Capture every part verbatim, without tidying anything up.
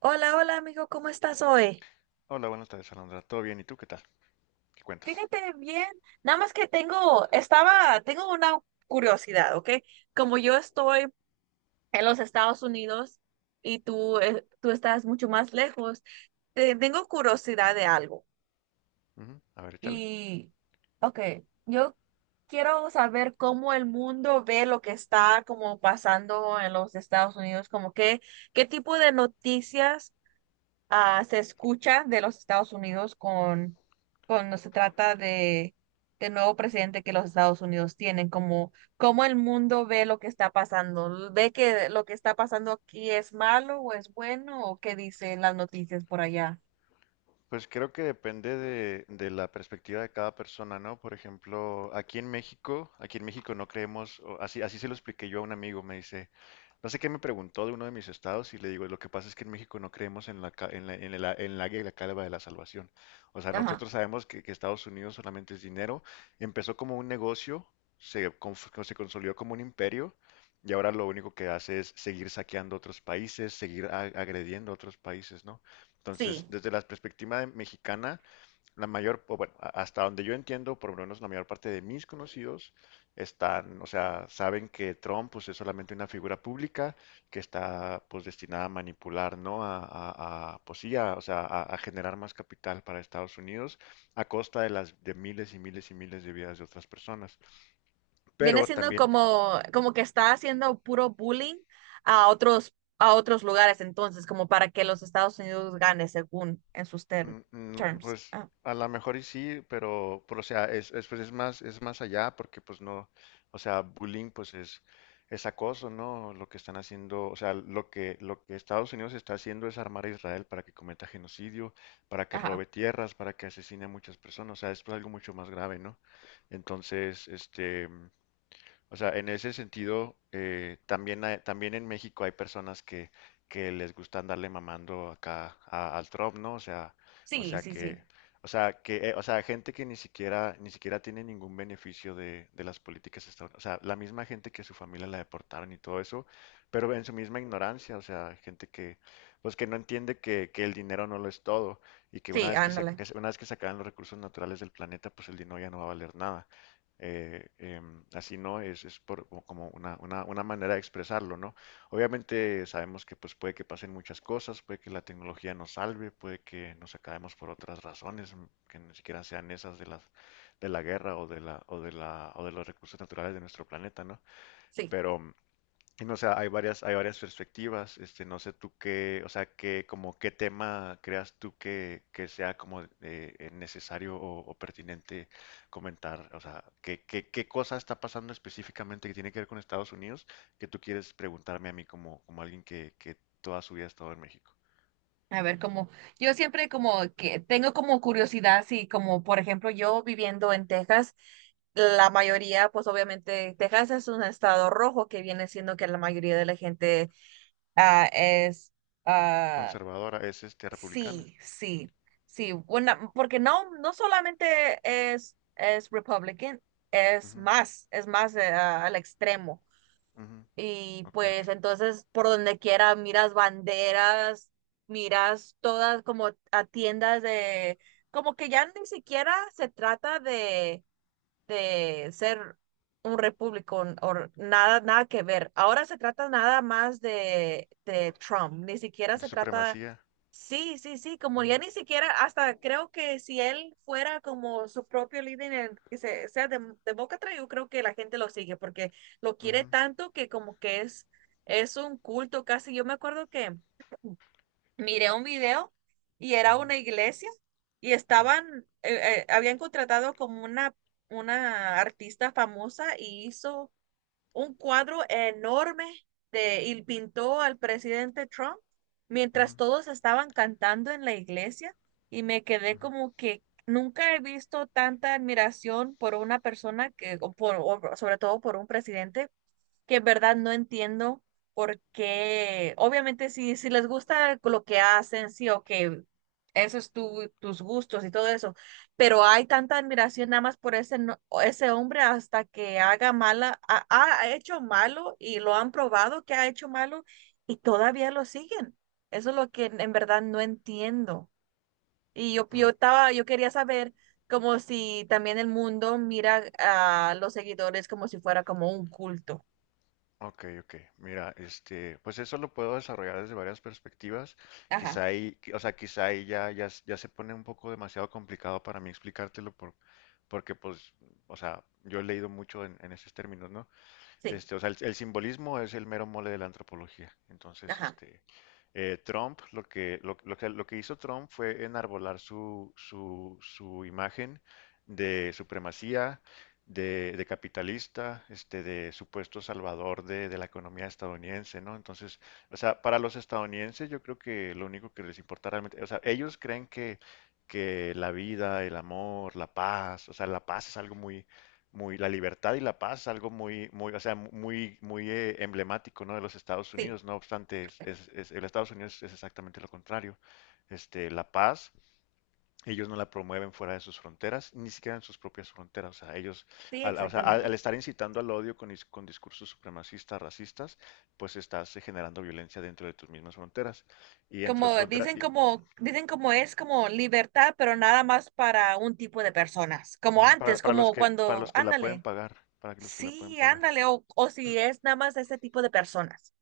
Hola, hola amigo, ¿cómo estás hoy? Hola, buenas tardes, Alondra. ¿Todo bien? ¿Y tú qué tal? ¿Qué cuentas? Fíjate bien, nada más que tengo, estaba, tengo una curiosidad, ¿ok? Como yo estoy en los Estados Unidos y tú, eh, tú estás mucho más lejos, te- tengo curiosidad de algo. Ujú. A ver, échale. Y, ok, yo quiero saber cómo el mundo ve lo que está como pasando en los Estados Unidos, como qué, qué tipo de noticias ah, se escucha de los Estados Unidos con cuando se trata de, de nuevo presidente que los Estados Unidos tienen, como cómo el mundo ve lo que está pasando, ve que lo que está pasando aquí es malo o es bueno o qué dicen las noticias por allá. Pues creo que depende de, de la perspectiva de cada persona, ¿no? Por ejemplo, aquí en México, aquí en México no creemos, o así, así se lo expliqué yo a un amigo, me dice, no sé qué me preguntó de uno de mis estados y le digo, lo que pasa es que en México no creemos en la, ca- en la, en la, en la águila la calva de la salvación. O sea, Ajá, nosotros sabemos que, que Estados Unidos solamente es dinero, empezó como un negocio, se, conf- se consolidó como un imperio y ahora lo único que hace es seguir saqueando otros países, seguir a- agrediendo a otros países, ¿no? sí. Entonces, desde la perspectiva de mexicana, la mayor, o bueno, a- hasta donde yo entiendo, por lo menos la mayor parte de mis conocidos están, o sea, saben que Trump, pues, es solamente una figura pública que está, pues, destinada a manipular, ¿no? A, a- a, pues sí, a, o sea, a, a generar más capital para Estados Unidos a costa de las de miles y miles y miles de vidas de otras personas. Viene Pero siendo también. como, como que está haciendo puro bullying a otros, a otros lugares entonces, como para que los Estados Unidos gane según en sus term- Mm, mm, terms. Pues Ah, a lo mejor y sí, pero, pero, o sea, es, es, pues, es más, es más allá porque pues no, o sea, bullying pues es, es acoso, ¿no? Lo que están haciendo, o sea, lo que, lo que Estados Unidos está haciendo es armar a Israel para que cometa genocidio, para que ajá, robe tierras, para que asesine a muchas personas. O sea, esto es algo mucho más grave, ¿no? Entonces, este, o sea, en ese sentido, eh, también, hay- también en México hay personas que, que les gusta andarle mamando acá a- al Trump, ¿no? O sea, o sí, sea sí, que, sí. o sea que, eh, O sea, gente que ni siquiera, ni siquiera tiene ningún beneficio de, de las políticas estadounidenses. O sea, la misma gente que su familia la deportaron y todo eso, pero en su misma ignorancia, o sea, gente que, pues que no entiende que, que el dinero no lo es todo y que una Sí, vez que se, ándale. que se- una vez que se acaban los recursos naturales del planeta, pues el dinero ya no va a valer nada. Eh, em, así no es, es por, o como una, una- una manera de expresarlo, ¿no? Obviamente sabemos que pues puede que pasen muchas cosas, puede que la tecnología nos salve, puede que nos acabemos por otras razones, mm, que ni siquiera sean esas de las de la guerra o de la o de la o de los recursos naturales de nuestro planeta, ¿no? Sí, Pero mm, y no, o sea, hay varias, hay varias perspectivas. Este, no sé tú qué, o sea, qué, como qué tema creas tú que, que sea como eh, eh, necesario o, o pertinente comentar. O sea, qué, qué, qué cosa está pasando específicamente que tiene que ver con Estados Unidos que tú quieres preguntarme a mí como, como alguien que, que toda su vida ha estado en México. a ver, como yo siempre como que tengo como curiosidad, si como por ejemplo yo viviendo en Texas, la mayoría, pues obviamente Texas es un estado rojo que viene siendo que la mayoría de la gente ah, es, ah, Conservadora, es este republicana. sí, sí, sí, una- porque no, no solamente es, es Republican, es Ujú, más, es más eh, ah, al extremo. ujú, Y ok, ok. pues entonces por donde quiera miras banderas, miras todas como a tiendas de, como que ya ni siquiera se trata de, de ser un repúblico o nada, nada que ver. Ahora se trata nada más de, de Trump, ni siquiera De se trata. supremacía. Sí, sí, sí, como Ujú, ya ni siquiera, hasta creo que si él fuera como su propio líder, en el que se, sea de, de boca atrás, yo creo que la gente lo sigue porque lo quiere ujú, tanto que como que es, es un culto casi. Yo me acuerdo que miré un video y era ujú, una iglesia y estaban, eh, eh, habían contratado como una, una artista famosa y hizo un cuadro enorme de, y pintó al presidente Trump mientras ujú, todos estaban cantando en la iglesia y me quedé ujú, como que nunca he visto tanta admiración por una persona que, o por, o sobre todo por un presidente que en verdad no entiendo por qué, obviamente si, si les gusta lo que hacen, sí, o que esos tu, tus gustos y todo eso, pero hay tanta admiración nada más por ese, no- ese hombre hasta que haga mala, ha, ha hecho malo y lo han probado que ha hecho malo y todavía lo siguen. Eso es lo que en en verdad no entiendo. Y yo, yo ujú. estaba, yo quería saber como si también el mundo mira a los seguidores como si fuera como un culto. Ok, ok. Mira, este, pues eso lo puedo desarrollar desde varias perspectivas. Ajá. Quizá ahí, qui- o sea, quizá ahí ya, ya, s- ya se pone un poco demasiado complicado para mí explicártelo por, porque pues, o sea, yo he leído mucho en, en esos términos, ¿no? Sí, Este, o sea, el, el simbolismo es el mero mole de la antropología. Entonces, ajá, este, eh, Trump, lo que, lo, lo que, lo que hizo Trump fue enarbolar su, su, su imagen de supremacía, de, de capitalista, este, de supuesto salvador de, de la economía estadounidense, ¿no? Entonces, o sea, para los estadounidenses yo creo que lo único que les importa realmente, o sea, ellos creen que, que la vida, el amor, la paz, o sea, la paz es algo muy, muy la libertad y la paz, algo muy, muy, o sea, muy, muy eh, emblemático, ¿no?, de los Estados sí, Unidos. No obstante, es, es- es- el Estados Unidos es exactamente lo contrario. Este, la paz, ellos no la promueven fuera de sus fronteras, ni siquiera en sus propias fronteras. O sea, ellos, sí, al, o sea, al- al exactamente. estar incitando al odio con, dis- con discursos supremacistas, racistas, pues estás eh, generando violencia dentro de tus mismas fronteras. Y dentro de Como las fronteras, dicen y como, dicen como es como libertad, pero nada más para un tipo de personas, como ujú, para, antes, para los como que, para cuando, los que la pueden ándale, pagar, para los que la pueden sí, pagar. ándale, o, o si es nada más ese tipo de personas.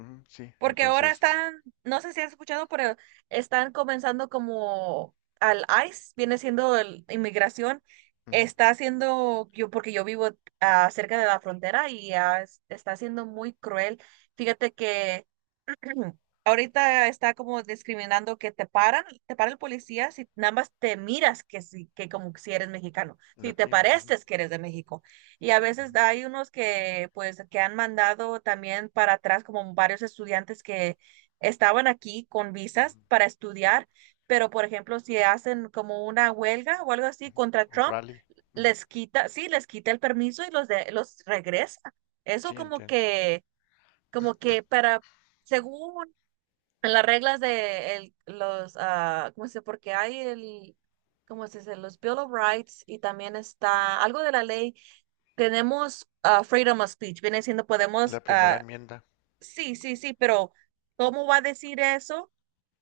Ujú, sí, Porque ahora entonces, están, no sé si has escuchado, pero están comenzando como al ais, viene siendo el- inmigración, ujú, está haciendo, yo, porque yo vivo ah, cerca de la frontera y ah, es- está siendo muy cruel. Fíjate que ahorita está como discriminando que te paran, te para el policía si nada más te miras que sí, que como si eres mexicano, si te latino. Ujú. pareces que eres de México. Y a veces Ujú, hay unos que pues que han mandado también para atrás como varios estudiantes que estaban aquí con visas ujú. para estudiar, pero por ejemplo si hacen como una huelga o algo así contra Un Trump, rally. Ujú. les quita, sí, les quita el permiso y los de, los regresa. Eso Sí, como entiendo. que, como que para según en las reglas de el- los, ah, ¿cómo se dice? Porque hay el, ¿cómo se dice? Los Bill of Rights y también está algo de la ley. Tenemos ah, freedom of speech. Viene siendo, podemos, La primera ah, enmienda. sí, sí, sí, pero ¿cómo va a decir eso?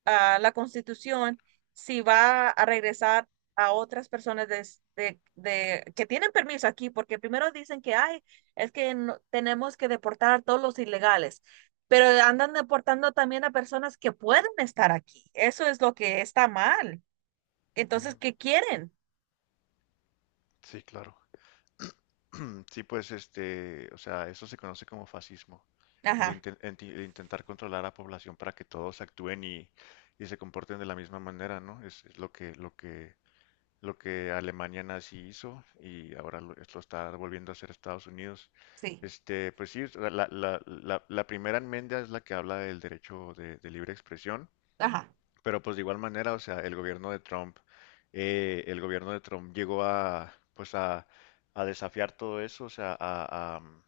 Ah, la Constitución si va a regresar a otras personas de de, de- que tienen permiso aquí, porque primero dicen que ay es que no- tenemos que deportar a todos los ilegales, pero andan deportando también a personas que pueden estar aquí. Eso es lo que está mal. Entonces, Ujú. ¿qué quieren? Sí, claro. Sí, pues este, o sea, eso se conoce como fascismo. El, Ajá, inten- enti- el intentar controlar a la población para que todos actúen y, y se comporten de la misma manera, ¿no? Es, es lo que, lo que, lo que Alemania nazi hizo y ahora lo, es- lo está volviendo a hacer Estados Unidos. sí, Este, pues sí, la, la, la, la- la primera enmienda es la que habla del derecho de de libre expresión. ajá, Pero pues de igual manera, o sea, el gobierno de Trump, eh, el gobierno de Trump llegó a, pues a, a desafiar todo eso, o sea, a, a, mm,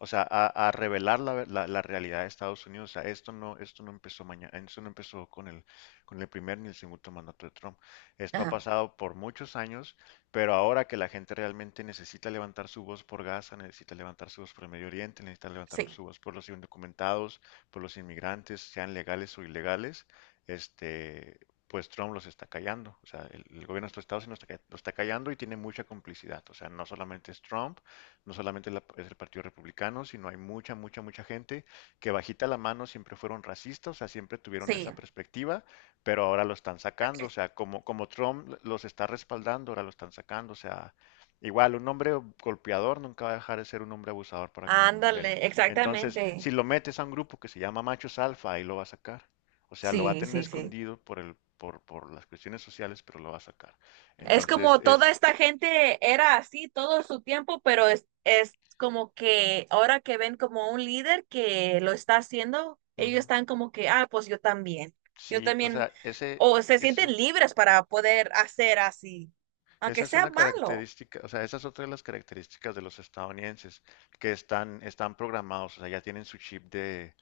o sea, a, a revelar la, ve- la- la realidad de Estados Unidos. O sea, esto no, esto no empezó mañana, esto no empezó con el, con el primer ni el segundo mandato de Trump. Esto ha ajá, pasado por muchos años, pero ahora que la gente realmente necesita levantar su voz por Gaza, necesita levantar su voz por el Medio Oriente, necesita levantar sí, su voz por los indocumentados, por los inmigrantes, sean legales o ilegales, este, pues Trump los está callando. O sea, el, el gobierno de estos estados los está, los está callando y tiene mucha complicidad. O sea, no solamente es Trump, no solamente la- es el Partido Republicano, sino hay mucha, mucha, mucha gente que bajita la mano siempre fueron racistas, o sea, siempre tuvieron sí. esa perspectiva, pero ahora lo están sacando. O sea, como, como Trump los está respaldando, ahora lo están sacando. O sea, igual, un hombre golpeador nunca va a dejar de ser un hombre abusador para con las mujeres. Ándale, Entonces, si exactamente. lo metes a un grupo que se llama Machos Alfa, ahí lo va a sacar. O sea, lo va a Sí, tener sí, sí. escondido por el, por, por las cuestiones sociales, pero lo va a sacar. Es Entonces como toda es, esta gente era así todo su tiempo, pero es, es como que ahora que ven como un líder que lo está haciendo, ellos ujú, están como que, ah, pues yo también, yo sí, o también, sea, ese, o se ese, sienten libres para poder hacer así, aunque esa es sea una malo. característica, o sea, esa es otra de las características de los estadounidenses que están, están programados, o sea, ya tienen su chip de,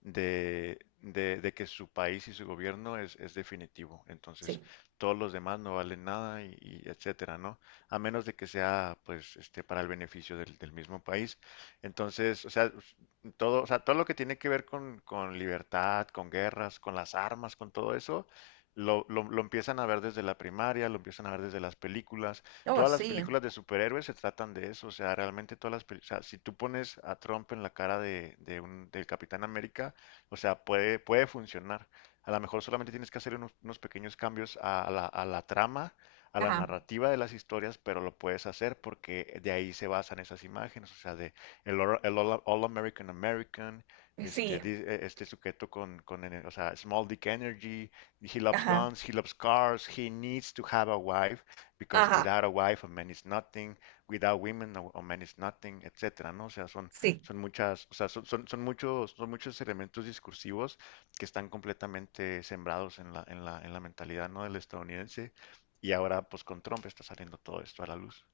de, de- de que su país y su gobierno es, es definitivo. Entonces, Sí, todos los demás no valen nada y, y etcétera, ¿no? A menos de que sea, pues, este, para el beneficio del, del mismo país. Entonces, o sea, us- todo, o sea, todo lo que tiene que ver con, con libertad, con guerras, con las armas, con todo eso, lo, lo, lo empiezan a ver desde la primaria, lo empiezan a ver desde las películas. oh, Todas las sí, películas de superhéroes se tratan de eso, o sea, realmente todas las películas, o sea, si tú pones a Trump en la cara de, de un, del Capitán América, o sea, puede, puede funcionar. A lo mejor solamente tienes que hacer unos, unos pequeños cambios a a la, a la trama, a la ajá, narrativa de las historias, pero lo puedes hacer porque de ahí se basan esas imágenes, o sea, de el, All- el All, All American American, este, sí, di- eh, este sujeto con, con, ene- o sea, Small Dick Energy, he loves ajá, guns, he loves cars, he needs to have a wife because ajá, without a wife a man is nothing, without women a, man is nothing, etcétera, ¿no? O sea, son, sí. son muchas, o sea, son, son, son muchos, son muchos elementos discursivos que están completamente sembrados en la, en la, en la mentalidad, ¿no?, del estadounidense y ahora pues con Trump está saliendo todo esto a la luz.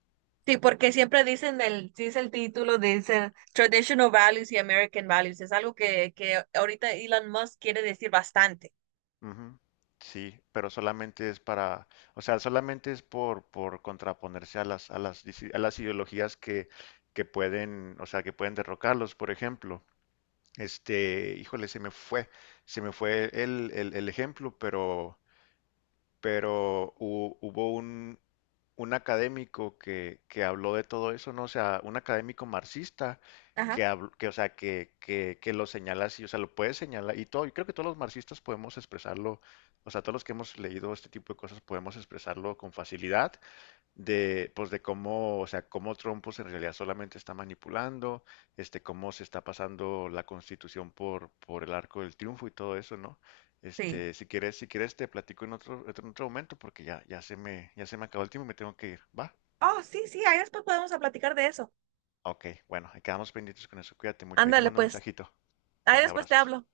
Sí, porque siempre dicen el, dice el título, dice Traditional Values y American Values. Es algo que, que ahorita Elon Musk quiere decir bastante. Ujú. Sí, pero solamente es para, o sea, solamente es por, por contraponerse a las, a las, disi- a las ideologías que, que pueden, o sea, que pueden derrocarlos, por ejemplo. Este, híjole, se me fue, se me fue el, el- el ejemplo, pero, pero hu- hubo un, un académico que, que habló de todo eso, ¿no? O sea, un académico marxista Ajá, que, habl- que o sea, que, que, que lo señala así, o sea, lo puede señalar, y todo, y creo que todos los marxistas podemos expresarlo, o sea, todos los que hemos leído este tipo de cosas podemos expresarlo con facilidad, de, pues de cómo, o sea, cómo Trump pues, en realidad solamente está manipulando, este, cómo se está pasando la Constitución por, por el arco del triunfo y todo eso, ¿no? sí. Este, si quieres, si quieres te platico en otro, en otro momento porque ya, ya se me, ya se me acabó el tiempo y me tengo que ir, ¿va? Oh, sí, sí, ahí después podemos a platicar de eso. Ok, bueno, ahí quedamos pendientes con eso, cuídate mucho, ahí te Ándale, mando un pues. mensajito. Ahí Bye, después te abrazos. hablo.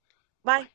Bye. Bye.